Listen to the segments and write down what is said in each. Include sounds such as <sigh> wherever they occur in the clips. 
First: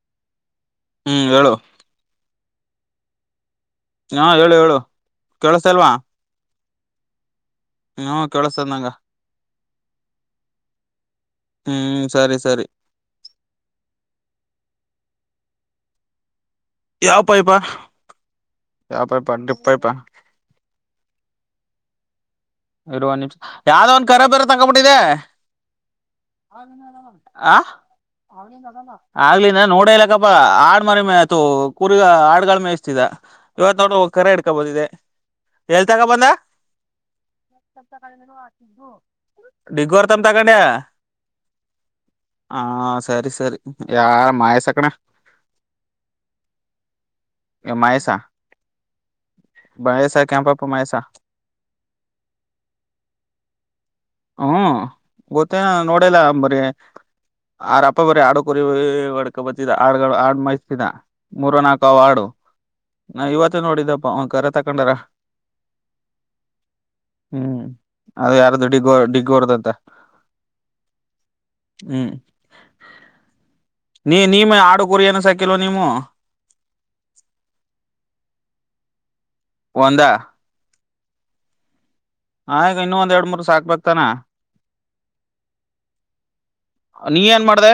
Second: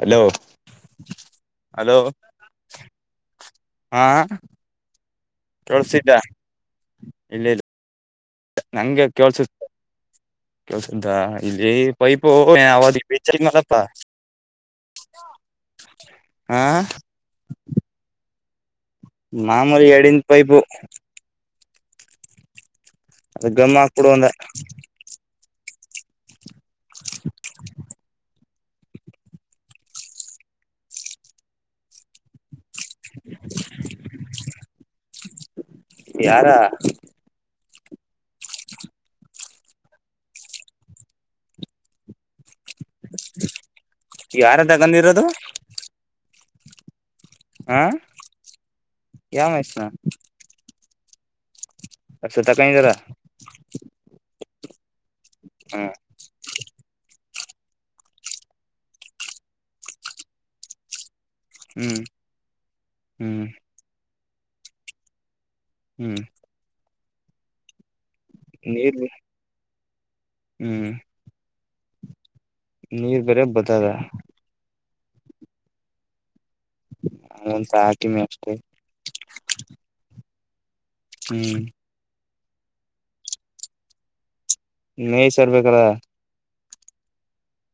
Hello ಹ್ಮ್ ಹೇಳು hello <inaudible> <unintelligible> ಹಾ ಹೇಳು ಹೇಳು ಕೆೇಳಸ ಅಲ್ವಾ ಕೇಳ್ಸಿದ್ದ ಇಲ್ಲ ಇಲ್ಲ ನಾ ನಂಗೆ ಕೇಳಳ್ಸ ಕೆಸ ಸದಾ ಇಲ್ಲಿ ಹ್ಮ್ ಪೈಪ್ ಸರಿ ಸರಿ ಅವದು ಬ ಮಲ್ಲಪ್ಪ ಹ ಯಾವ ಪಾಯಪ ಮಾಮೂಲಿ ಎರಡಿಂದ ಪೈಪು ಇರುವ ನಿಮಿಷ ಅದ ಗಮ್ ಯಾವ್ದ ಒಂದ್ ಹಾಕ್ಬಿಡು ಕರೆ ಅಂದ ಬೇರೆ ತಗೋಬಿಟ್ಟಿದೆ ಹಾ. ಆಗ್ಲಿಲ್ಲ ನೋಡ ಇಲಕ್ಕಪ್ಪಾ ಆ ಮರಿ ಮೆ ಆಯತು ಕು ಆಡ್ಗಳ ಮೆ ಇವತ್ ನೋಡು ಕರೆ ಇಿಡ್ಕೊ ಬಂದಿದೆ ಎಲ್ ತಗೋ ಬಂದ ಯಾರ ಡಿಗ್ಗುರ್ ತಮ್ಮ ತಗೊಂಡ ಹಾ ಸರಿ ಸರಿ ಯಾರ ಮಾಯಸಕಣ ಹ ಮಾಯಸ ಯಾವ ಮನುಷ್ಯನ ಬಳಸ ಕೆ ಪಾಪ ಮೈಸ ಅ ಸತ ಕಾಯಿದ್ದಾರ ಹಾ ಗೊತ್ತೇನ ನೋಡಲ್ಲಂಬರಿ ಆ್ರಪ್ಪ ಬರೀ ಆಡುಕೋರಿಡ್ಕ ಬತ್ತಿದ ಆ ಆಡ್ ಮೈತಿದ ಮೂರ ನಾಕು ಹ್ಮ್ ಹಾಡು ನಾ ಹ್ಮ್ ಇವತ್ತು ನೋಡಿದಪ್ಪ ಕರೆ ತಕೊಂಡಾರ ಹ್ಮ್ ಹ್ಮ್ ಅದು ಯಾರು ದುಡ್ಡಿ ನೀರ್ ಡಿಗ್ಗರ್ದಂತ ಹ್ಮ್ ಹ್ಮ್ ನೀರ್ ಬೇರ ಬದದ ರಿ ಏನು ಸೈಕಲ್ ನೀವು ಹಂತ ಹಾಕಮೆ ಅಷ್ಟೆ ಒಂದ ಹ್ಮ್ ಆಗ ಇನ್ನ ಒಂದ ಎರಡ್ ಮೂರ್ ಸಾಕ್ಬೇಕತಾನ ನೇಯ್ ಸರ್ಬೇಕಲ್ಲ ನೀ ಏನ್ ಮಾಡ್ದ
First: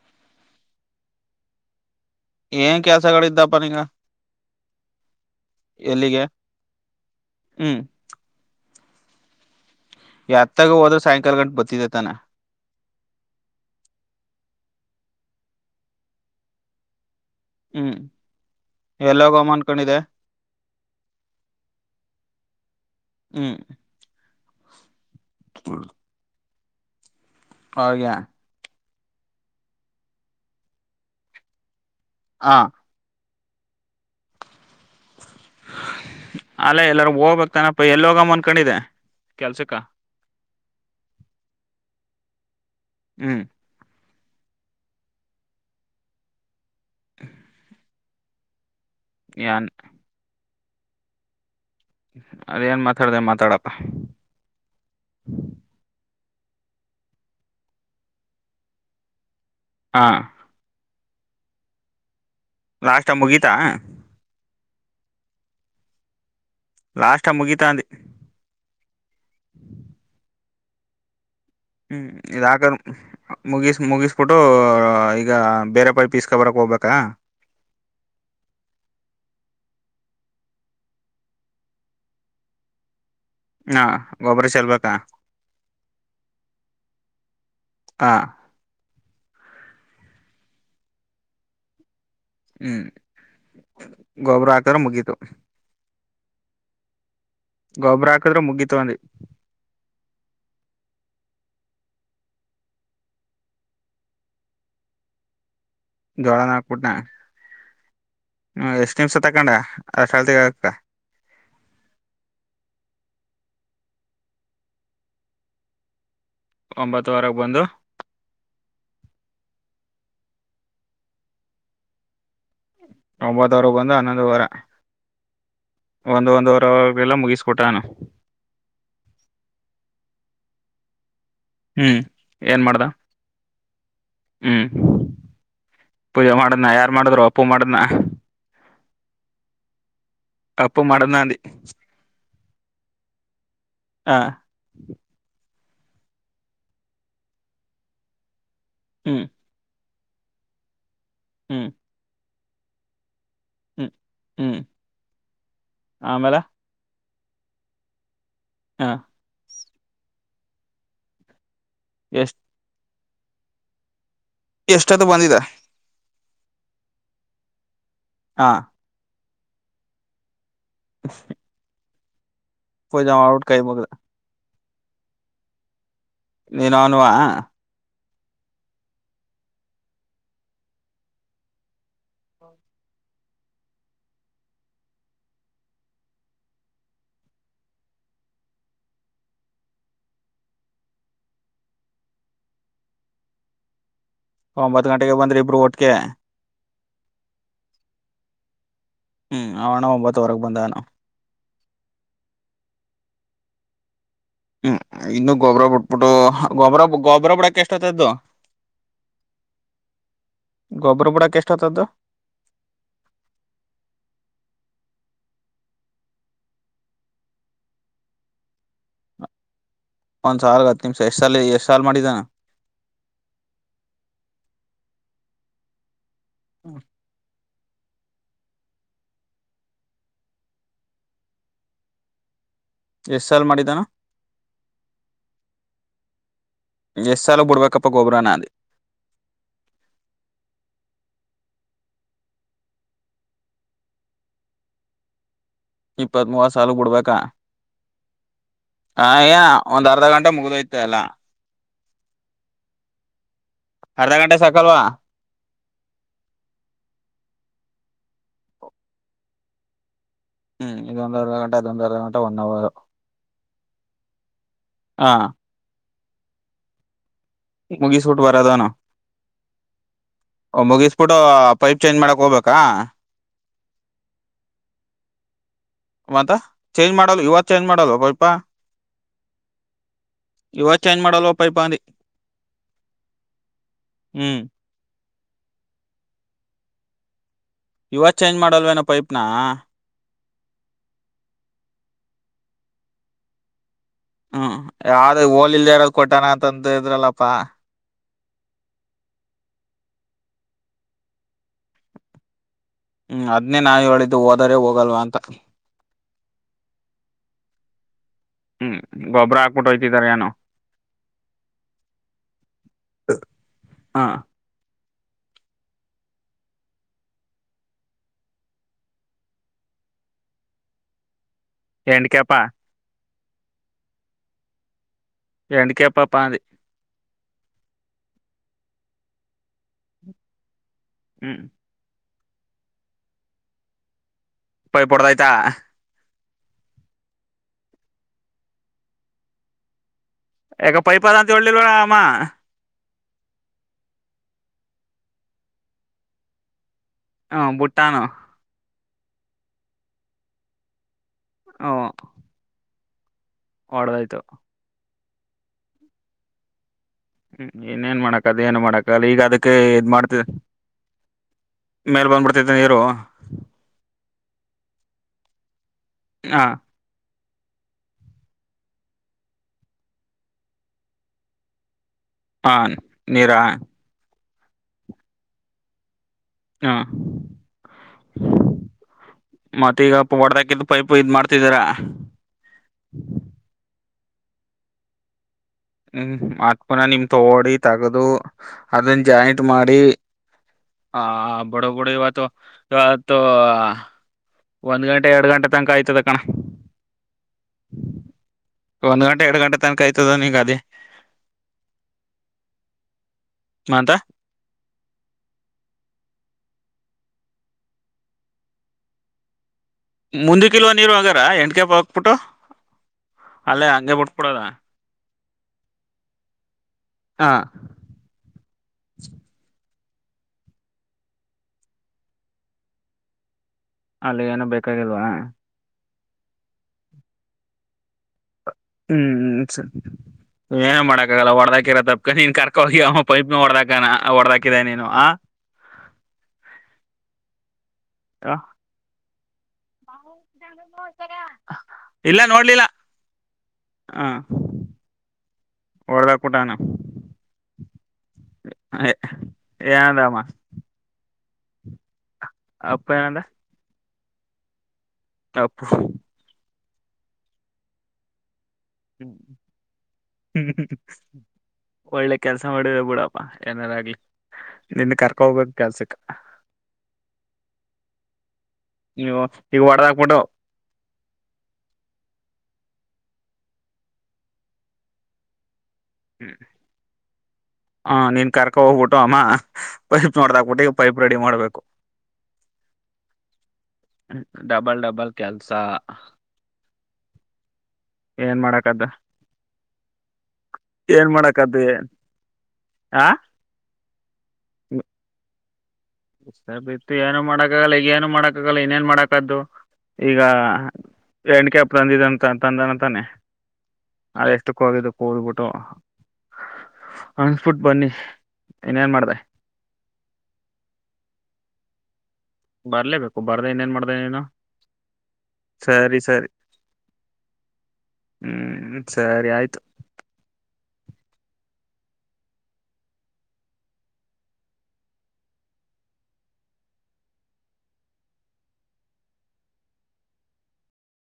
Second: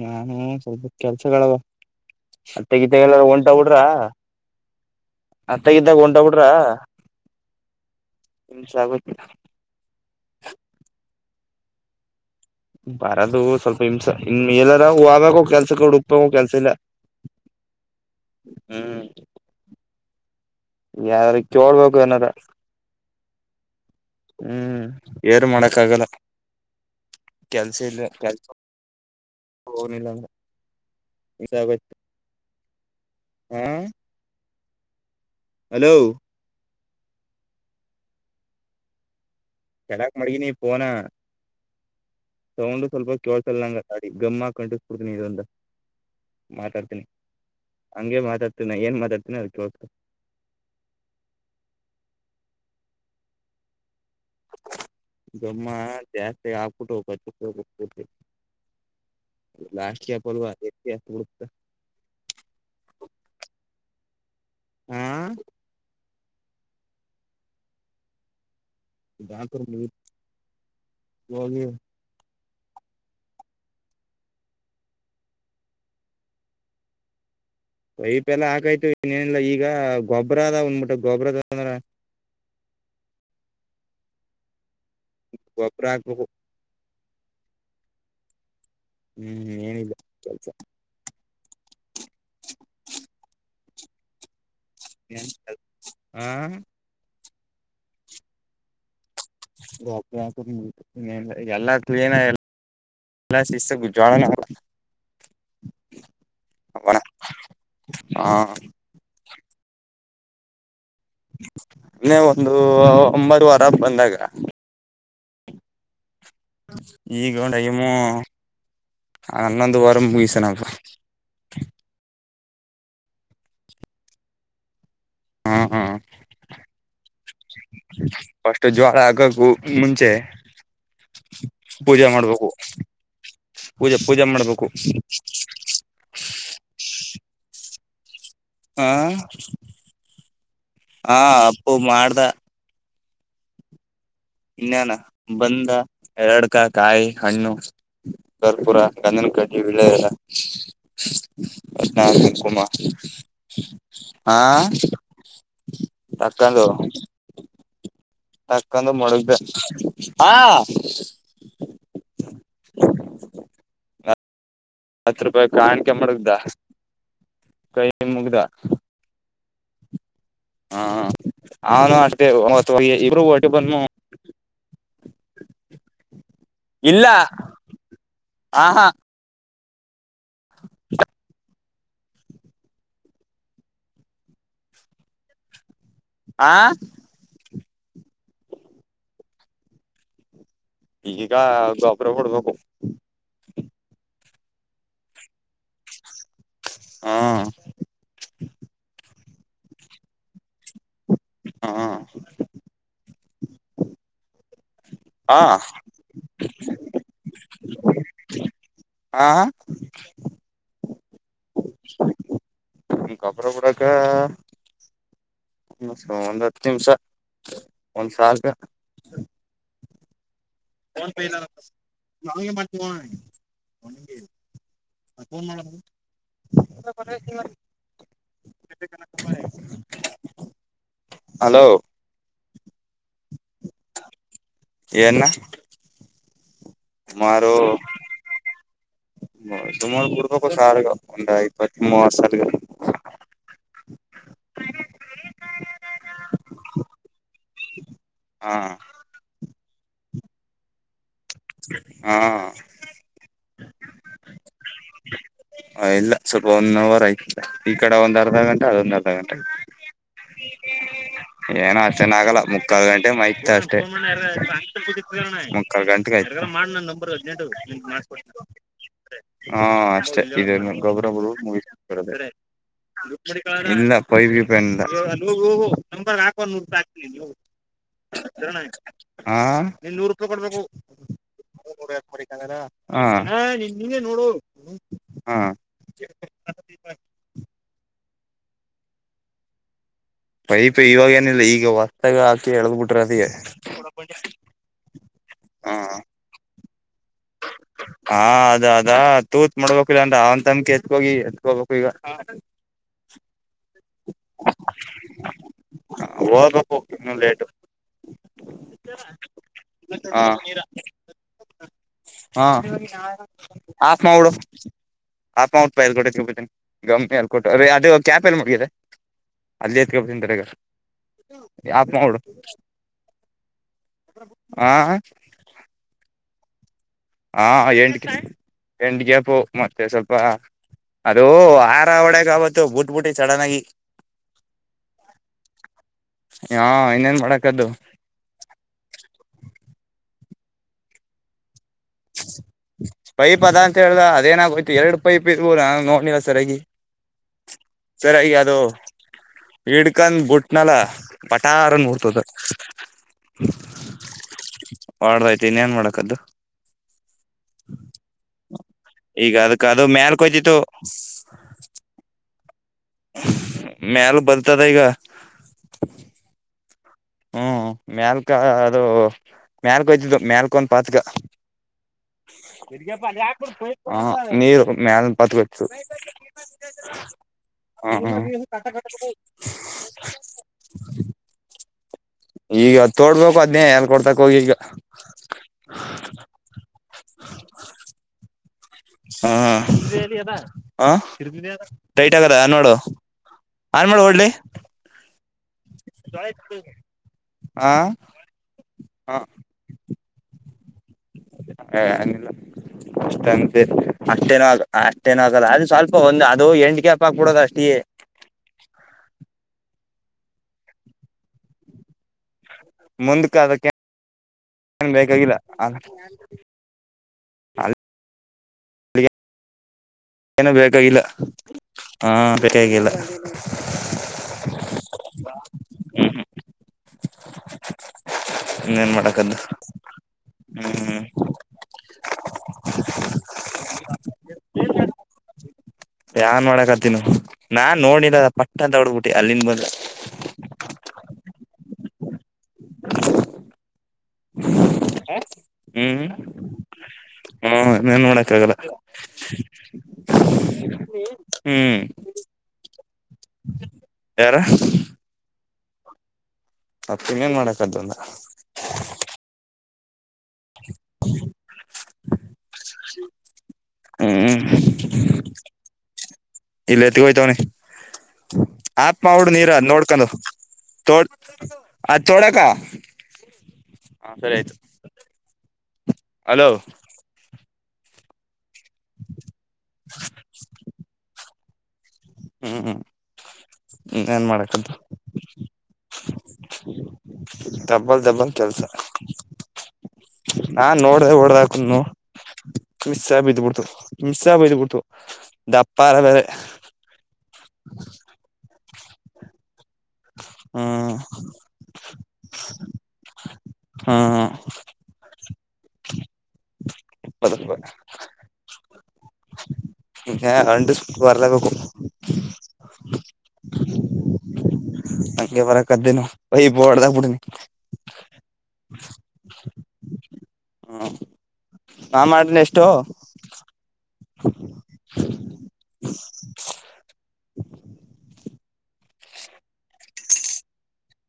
ನಾನು ಸ್ವಲ್ಪ ಕೆಲ್ಸಗಳವ ಏನ್ ಅತ್ತೆಗಿದ್ದಾಗಲ್ಲ ಹೊಂಟ ಕೆಲ್ಸಗಳಿದ್ದಪ್ಪ ಬಿಡ್ರ ನಿಂಗ ಅತ್ತಗಿದ್ದಾಗ ಹೊಂಟ ಎಲ್ಲಿಗೆ ಬಿಡ್ರ ಹ್ಮ್ ಹಸ ಆಗತ್ತ ಅತ್ತಗ ಹೋದ್ರ ಸಾಯಂಕಾಲ ಗಂಟು ಬರ್ತಿದ್ದ ತಾನ ಬರದು ಸ್ವಲ್ಪ ಹಿಂಸ ಇ ಎಲ್ಲಾರ ಹವಾಗ ಕೆಲ್ಸ ಕಡು ಉಪ್ಪಾಗ ಕೆಲ್ಸ ಇಲ್ಲ ಹ್ಮ್ ಎಲ್ಲೋಗ ಅಮ ಅನ್ಕೊಂಡಿದೆ ಯಾರಾರಿಗೆ ಕೇಳ್ಬೇಕು ಏನಾರ ಹ್ಮ್ ಹ್ಮ್ ಏರ ಮಾಡಕ್ಕ ಆಗಲ್ಲ ಕೆಲ್ಸ ಇಲ್ಲ ಹಾಗೆ ಕೆಲ್ಸ ಹೌನಲ್ಲ ಈಸಾಗ ಹಾ ಹ್ಮ್ ಹಲೋ ಅಲ್ಲೇ ಎಲ್ಲರೂ ಹೋಗ್ಬೇಕಕ್ತಾನಪ್ಪ ಎಲ್ಲ ಹೋಗಮ್ಮ ಅಂದಕೊಂಡಿದ್ದೆ ಕೆಡಕ್ ಮಡಗಿನ ಪನ ಸೌಂಡ್ ಸ್ವಲ್ಪ ಹ್ಮ್ ಕೇಳ್ತಲ್ ನಂಗ ಗಮ್ಮ ಕಂಟಿಸ್ಬಡ್ತೀನಿ ಇದಂದ ಮಾತಾಡ್ತೀನಿ ಹಂಗೆ ಮಾತಾಡ್ತವಿ ನ ಏನ್ ಮಾತಾಡ್ತೇ ಅದ್ ಏನ್ ಕೇಳ್ತ ಅದೇಏನ್ ಮಾತಾಡ್ದ ಮಾತಾಡಪ್ಪ ಜಮ್ಮ ಚ ಆ ಕುುಟಕ ಚ ಹಾ ಲಾಸ್ಟ್ ಕ ಪಲ್ುವ ಬಿಡತ ಲಾಸ್ಟ್ ಟಮ್ ಮುಗೀಿತಾ ಹ ಲಾಸ್ ಮುಗಿತಾಂದಿ ಇದಾಕರ ನೀ ಬ ಇದುಾಕ್ರೆ ಮುಗಿಸಿ ಮುಗಿಸ್ಬಿಟ್ಟು ಈಗ ಬೇರೆ ಪೈ ಪೀಸ್ಕ ಬರಕ್ಕೆ ಹೋಗ್ಬೇಕಾ ವೈಪ್ ಎಲ್ಲಾ ಹಾಕಾಯ್ತು ಇನ್ನೇನಿಲ್ಲ ಈಗ ಗೊಬ್ಬ್ರ ಅದ ಉಂದ್ಬಿಟ್ಟ ಗೊಬ್ಬ್ರ ಅದ ಅಂದ್ರ ಹಾ ಗೊಬ್ಬರ ಚೆಲ್ಬೇಕು ಬಪರ ಹ ಹಾ ಹ್ಮ್ ಏನಿಲ್ಲ ಕೆಲ್ಸ ಹ್ಮ್ ಗೊಬ್ಬರಾ ತರ ಮುಗಿತು ಹ್ಮ ಗೊಬ್ಬ್ರ ಹಾಕದ್ರೆ ಮುಗ್ಗಿಿತಗೊಂಡಿ ಎಲ್ಲ ಕ್ಲೀನ್ಲ್ಲ ಶಿಸ್ತಜ್ವಾಳ ಜೋಳನ ಹಾಕ್ಬುಟನಾ ಹ ಹ್ಮ ಎಷ್ಟ್ ನಿಮ್ಷ ತಕೊಂಡ ಆಸಲ್ತಿಗಕ್ಕ ಒಂದು ಒಂಬರುವ ವಾರ ಬಂದಾಗ ಒಂಬತ್ತುವರೆಗೆ ಬಂದು ಈಗೊಂಡಗಮು ಹನ್ನೊಂದು ವಾರ ಮುಗಸನ ಒಂಬತ್ತ ವರೆ ಬಂದು ಹನ್ನೊಂದು ವಾರ ಹಾ ಹಾ ಮುಗಿಸ್ಬಿಟ್ಟಾನು ಅಷ್ಟು ಜ್ವಳ ಆಗಕ್ಕು ಮುಂಚೆ <inaudible> ಹ್ಮ್ ಪೂಜೆ ಮಾಡ್ಬೇಕು ಏನ್ ಮಾಡ್ದ ಪೂಜೆ ಪೂಜೆ ಹ್ಮ್ ಮಾಡ್ಬೇಕು ಪೂಜೆ ಮಾಡದ್ನ ಯಾರ್ ಮಾಡಿದ್ರು ಅಪ್ಪು ಮಾಡ್ನ ಹಾ ಅಪ್ಪು ಹ ಮಾಡದ್ನ ಅಂದಿ ಅಪ್ಪು ಮಾಡ್ದ ಹ ಇನ್ಾನ ಬಂದ ಎರಡ್ಕ ಕಾಯಿ ಹಣ್ಣು ಕರ್ಪೂರ ಹ್ಮ್ ಗಂಜನಕಡ್ಡಿ ವಿಳೆ ಎಲ್ಲ ಹ್ಮ್ ಹ ಷ್ಟ ಅಮ್ಮ ಹ್ಮ್ ಹಾ ಹ್ಮ್ ಆಮೇಲೆ ಸಾಕಂತು ಹ ತಕ್ಕಂದ ಮೊಗ್್ದ ಹಾ ಎಸ್ ಎಷ್ಟೊತ್ತು ಹತ್ತು ಬಂದಿದ ರೂಪಾಯಿ ಕಾಣಿಕೆ ಮಾಡಡಗ್ದಾ ಕೈ ನಿ ಮುಗದ ಹಾ ಹಾ ಅವನು ಮಾಡ ಪೂಜಾ ಇಬ್ರು ಮಾಡ್ಬಿಟ್ಟು ಹೊಟ್ಟಿ ಕೈ ಬಂದು ಮುಗ್ದ ನೀನು ಇಲ್ಲ ಅನುವಾ ಆ ಹಾ <inaudible> <unintelligible> ಆ ಈಗೀಗ ಗೊಬರ ಹೊಡ್ಬೇಕು ಒಂಬತ್ತು ಗಂಟೆಗೆ ಬಂದ್ರಿ ಇಬ್ರು ಒಟ್ಗೆ ಹಾ ಹ್ಮ್ ಅವಣ ಒಂಬತ್ತವರೆಗೆ ಬಂದಾನು ಹಾ ಹ್ಮ್ ಇನ್ನು ಆ ಗೊಬ್ರಬ್ ಬಿಟ್ಬಿಟ್ಟು ಗೊಬ ಗೊಬರಳ ಎಷ್ಟ ಹೊತದ್ದು ಹಾ ಗೊಬ್ಬರ ಬುಡಾಕ್ಕೆ ಎಷ್ಟತದ್ದು ಕಬರ ಬಿಡಾಕ್ಕ ಹ ಒಂದ್ ಹತ್ತು ನಿಮಿಷ ಒಂದ್ ಸಲ್ ಒಂದ್ ಸಾಲ್ಗೆ ಹತ್ತು ನಿಮಿಷ ಫೋನ ಎಷ್ಟ್ ಪೈ ಸಾಲ ಎಷ್ಟ್ ಸಾಲ್ ಮಾಡಿದಾನ ಮಾವ ಹ ಮಾಡ ಹಲೋ ಎಷ್ಟ ಸಲ್ ಮಾಡಿದ್ದಾನ ತುಮಾರು ಅಂದೆ ತು ಗೂರ್ಕ ಸಾರ ಒಟ ಪತ್ತ ಮರ್ಷ ಇಪ್ಪತ್ತ್ ಮೂೂವ ಸಾಲು ಬಿಡ್ಬೇಕಾ ಹಾ ಹ ಒಂದ್ ಅರ್ಧ ಗಂಟೆ ಮುಗಿದಯ್ತಲ್ಲಾ ಹಾ ಅರ್ಧಾ ಂಟೆ ಸಕಲ್ವಾ ಹ ಇಲ್ಲ ಸ್ವಲ್ಪ ಒಂದ್ ಅವರ್ ಆಯ್ತಲ್ಲ ಈ ಕಡೆ ಒಂದ್ ಅರ್ಧ ಗಂಟೆ ಅದೊಂದ್ ಅರ್ಧ ಗಂಟೆ ಆಯ್ತು ಹ್ಮ್ ಇದೊಂದ್ ಅರ್ಧ ಗಂಟೆ ಏನೋ ಅದೊಂದ್ ಅರ್ಧ ಅಷ್ಟೇನ ಗಂಟೆ ಆಗಲ್ಲ ಒನ್ ಅವರ್ ಮುಕ್ಕಾಲ್ ಗಂಟೆ ಮೈತ್ ಅಷ್ಟೇ ಹಾ ಮುಕ್ಕಾಲ್ ಗಂಟೆ ಸ ಮಾಡ್ಣ ನಂಬರ್ ಮುಗಿಸ್ಬಿಟ್ಟು ಬರೋದನು ಹಾ ಅಷ್ಟೇ ಇದ ಗೊಬ್ಬರ ಮುಗಿಸ್ಬಿಟ್ಟು ಪೈಪ್ ಚೇಂಜ್ ಮೂವರ ಮಾಡಕ್ ಹೋಗ್ಬೇಕಾ ಇಲ್ಲ ಪೈ ಬಿ ಪ್ಯಾನ್ಲ್ಲ ನಂಬರ್ ಮತ್ತ ಹಾಕ ಒಂದ್ ಚೇಂಜ್ ಮಾಡಲ್ ನೂರುೂಪಾಯಿ ಇವತ್ ಚೇಂಜ್ ಮಾಡಲ್ವ ಪೈಪ ಆಗ್ತ ನೀ ನೂರು ರೂಪಾಯ ಕೊಡ್ಬೇಕು ಇವತ್ ಚೇಂಜ್ ಮಾಡಲ್ವ ಪೈಪ ಅಂದಿ ಹ ನೀನ್ ನಿ ನೋಡು ಹ್ಮ್ ಹಾಂ ಇವಾಗ ಚೇಂಜ್ ಮಾಡಲ್ವೇನೋ ಪೈಪ್ನಾ ಪೈಪ್ ಇವಾಗ ಏನಿಲ್ಲ ಈಗ ಹೊತ್ತಾಗ ಹಾಕಿ ಎಳದ್ ಬಿಿಟ್ರಿ ಅದಗೆ ಯ ಹೋಲ್ ಇಲ್ದೆ ಯಾರೋ್ ಕೊೋಣ ಅಂತ ಇದ್ರಲ್ಲಪ್ಪಾ ಹಾ ಅದ ಅದಾ ತೂತ್ ಮಾಡ್ಬೇಕಕ್ಿಲ್ಲಾನ್ ಅವನ್ ತಮಕಿ ಎತ್ಕೋಗಿ ಎತ್ಕೋಬೇಕು ಈಗ ಹ್ಮ್ ಅದ್ನೇ ನಾ ಹೇಳಿದ್ದು ಹೋದರೆ ಹೋಗಲ್ವಾ ಅಂತ ಹೋಗ್ಬೇಕು ಇನ್ನು ಲೇಟು ಹ್ಮ್ ಗೊಬ್ಬರ ಹಾಕ್ಬಿಟ್ಟು ಹಯ್ತಿದ್ದಾರೆ ಹ ನು ಹಾ ಹ ಆಪ ಉಟ್ಪ ಎಲ್ ಕೊಟ್ಟೆಿ ಗಮಿ ಎಲ್ ಕೊಟ್ಟೀ ಅದು ಕ್ಯಾಪ್ ಎಲ್ಲಿ ಮುಗಿದೆ ಅಲ್ಲಿ ತ್ಕಪ್ಪ ತಿಂತರಗ ಯಾಪ್ ಮಾಡಡು ಎಂಡ್ಕೇಪ ಹಾ ಎಂಡ ಕೇಪಾ ಪ ಅದೆಿ ಹಾ ಎಂಡ ಹೆಂಡಗಪು ಮತ್ತೆ ಸ್ವಲ್ಪ ಅದು ಹ್ಮ್ ಆಹಾರ ಒಡೆ ವತ್ತು ಬುಟ್ ಬುಟ್ಟಿ ಚಡನ್ ಆಗಿ ಪಯ ಪುಡದಐತ ಹಾ ಇನ್ನೇನ್ ಮಾಡಾಕದ್ದು ಎ ಪೈಪಾದ ಅಂತ ಒ ಬಳಾಮಾ ಪೈಪ್ ಅದ ಅಂತ ಹೇಳ್ದ ಅದೇನ ಆಾಗೋಯ್ತು ಎರಡು ಪೈಪ್ ಇದ್ ನಾ ನೋಡ್ಲಿಲ್ಲ ಸರಿಯಾಗಿ ಹಾ ಭೂಟಾನ ಹಡ್ಕಂದ ಬುಟ್ನಲ್ಲ ಪಟಾರ ನೋಡ್ತದ ಒಡದಾಯ್ತು ಮಾಡ್ದಾಯ್ತತಿ ಇನ್ ಏನ್ ಮಾಡಕದ್ದು ಹ್ಮ್ ಇನ್ೇನ್ ಮಾಡಕ ಅದ ಏನ್ ಮಾಡಕ ಈಗ ಅದಕ್ಕೆ ಅದಕ್ ಅದು ಇದ್ ಮಾಡ್ತ ಮ್ಯಾಲ್ಕ್ ಹೋಯ್ತಿತ್ತು ಮೇಲ್ ಬಂದ್ಬಿಡ್ತ ನೀರು ಮ್ಯಾಲ್ ಬರ್ತದ ಈಗ ಹಾ ಹ್ಮ್ ಮ್ಯಲ್ಕ ಅದು ಮ್ಯಲ್ಕಯ್ತಿದ್ದು ಮ್ಯಲ್ಕ ಒಂದ್ ಪಾತ್ಕ ಹ ತಿರ್ಗಪ್ಪ ಅ ನೀರಾ ಯಾಕ್ಬಡ್ತ ನೀರು ಮ್ಯಾಲ ಬತ್ಕು ಹಾ ಮತ್ತ ಈಗ ಹೊಡದಾಕಿದ್ದು ಪೈಪ್ ಇದ್ ಮಾಡ್ತಿದ್ದಾರಾ ಈಗ ತೋಡ್ಬೇಕು ಅದ್ನೇ ಕೊಡ್ತಾಕ್ ಹೋಗಿ ಈಗ ಹ್ಮ್ ಮತ್ಕುನ ನಿಮ್ ತಗಡಿ ತಗದು ಅದನ್ನ ಜಾಯಿಂಟ್ ಮಾಡಿ ಹ ಬಡ ಬಡ ಟೈಟ್ ಇವತ್ತು ಆಗದ ನೋಡು ಇವತ್ತು ಆನ್ ಮಾಡು ಹೊಡ್ಲಿ ಒಂದ್ ಗಂಟೆ ಎರಡು ಗಂಟೆ ತನಕ ಆಯ್ತದ ಕಣ ಹ ಒಂದ್ ಗಂಟೆ ಎರಡು ಗಂಟೆ ತನಕ ಆಯ್ತದ ನೀಗ ಅದೇ ಹ ಅ ಅಷ್ಟ ಅಂತ ಅಷ್ಟೇನೋ ಆ ಅಷ್ಟೇನ ಆಗಲ್ಲ ಅ ಸ್ವಲ್ಪ ಒಂದ ಅದು ಎಂಡ್ಗ್ಯ ಹಪ್ಪ ಹಾಕ್ಬ ಬಿಡೋದು ಅಷ್ಟೇ ಮುಂದ ಕಿಲವ ನೀರು ಹಗಾರ ಎಂಟ್ಟಗ್ಯಪ ಹಾಕ್ಬಿಟ್ಟು ಮುಂದಕ್ಕೆ ಅದಕ್ಕೆ ಕೂಡದಾ ನನ್ ಬಾಗಿಲ್ಲ ಹಾ ಏನು ಬೇಕಾಗಿಲ್ಲ ಹಾ ಬೇಕಾಗಿಲ್ಲ ಅಲ್ಲಿ ಏನು ಬೇಕಾಗಿಲ್ವಾ ಹ್ಮ್ ಹ್ಮ್ ಹ್ಮ್ ಸ ಏನ ಹ್ಮ್ ಮಾಡಕ್ಕ ಆಾಗಲ್ಲ ಹೊಡದಾಕಿರ ತಪ್ಕ ನೀನ್ ಕರ್ಕ ಹೋಗಿ ಅವ ಪೈಪ್ನ ಹೊಡದಾಕಾನ ಹೊಡದಾಕಿದ ನೀನು ಯಾನ್ ಮಾಡಕತಿನ ನಾನ್ ನೋಡಿಲ್ಲ ಅ ಪಟ್ಟ ಅಂತ ಹೊಡಡ್ಬಿಟ್ಟು ಗ ಅಲಿಮ ಬಲ ಇಲ್ಲ ನೋಡ್ಲಿಲ್ಲ ಹ ಹ್ಮ್ ಹೊಡೆದಬಿಟ್ಟವ್ನೆ ಹ್ಮ್ ಇನ್ನೇನ್ ಮಾಡಕ್ ಆಗಲ್ಲ ನ ದಮ್ಮ ಹ್ಮ್ ಅಪ್ಪ ಏನಂದ ಯಾರ ಅಪ್ಪು ಮತ್ತಂಗ ಏನ್ ಮಾಡಾಕದ್ದಂದ ಹ್ಮ್ ಹ್ಮ ಒಳ್ಳೆ ಕೆಲ್ಸ ಮಾಡುದೆ ಬಿಡಪ್ಪ ಏನಾರ ಆಗ್ಲಿ ಹ್ಮ್ ನಿನ್ ಕರ್ಕ ಹೋಗ್ಬೇಕ ಕೆಲ್ಸಕ್ ಇಲ್ಲ ಎತ್ತಗೋಯ್ತವನಿ ಆಪ್ ನೀವು ಮಾಡು ನೀರ ಈಗ ಅದ್ ನೋಡ್ಕೊಂಡು ಹೊಡದಾಕ್ಬಿಟ್ಟು ತೋಡ್ ಅದ್ ತೋಡಕ ಹಾ ಸರಿ ಆಯ್ತು ಹಲೋ ಹಾ ನೀನ್ ಕರ ಕ ಹೋಗ್ಬಿಟ್ಟು ಅಮ್ಮ ಪೈಪ್ ನೋಡ್ದಾಕ್ಬಿಟ್ಟ ಈ ಪೈಪ್ ರೆಡಿ ಮಾಡ್ಬೇಕು ಹ್ಮ್ ಹ್ಮ್ ಏನ್ ಮಾಡಕದ್ದು ಡಬಲ್ ಡಬಲ್ ಕೆಲ್ಸ <inaudible> ಡಬ್ಬಲ್ ಡಬ್ಬಲ್ ಏನ್ ಕೆಲ್ಸ ಮಾಡಕದ ನಾನ್ ನೋಡ್ದ ಏನ್ ಮಾಡಕದ ಹೊಡೆದಾಕಿದ್ನೋ ಆ ಮಿಸ್ಸಾಗ್ ಬಿದ್ಬಿಡ್ತು ಮಿಸ್ಸಾಗ್ ಬಿದ್ಬಿಡ್ತು ದಪ್ ಮಿಸ್ಸಾಗ್ ಬಿತ್ತು ಏನು ಮಾಡಕ್ಕಾಗಲ್ಲ ಏನು ಮಾಡಕಾಗಲ್ಲ ಏನ್ ಮಾಡಕದ್ದು ಈಗ ಹ್ಮ್ ಎಂಡಿಕ್ಯಾಪ್ ಬಂದಿದೆ ಅಂತ ತಂದನ ತಾನೆ ಹ್ಮ್ ಅದು ಎಷ್ಟು ಕೋಗಿದ ಕೋಗಬಿಟ್ಟು ತ ಹಂಗಫುಟ್ ಬನ್ನಿ ಇನ್ನೇನ್ ಮಾಡ್ದ ಹ ಅಂಡ ಬರ್ಲೇಬೇಕು ಬರರ್ಲೇಬೇಕು ಬರ್ದ ಇನೇನ್ ಮಾಡ್ದನ ಹಂಗೆ ಬರದ್ದೇನು ವೈ ಬಡ್ದ ಬಿುಡನಿ ಹ್ಮ್ ಸರಿ ಆಯ್ತು ನಾನ್ ಮಾಡ್ದನ ಎಷ್ಟು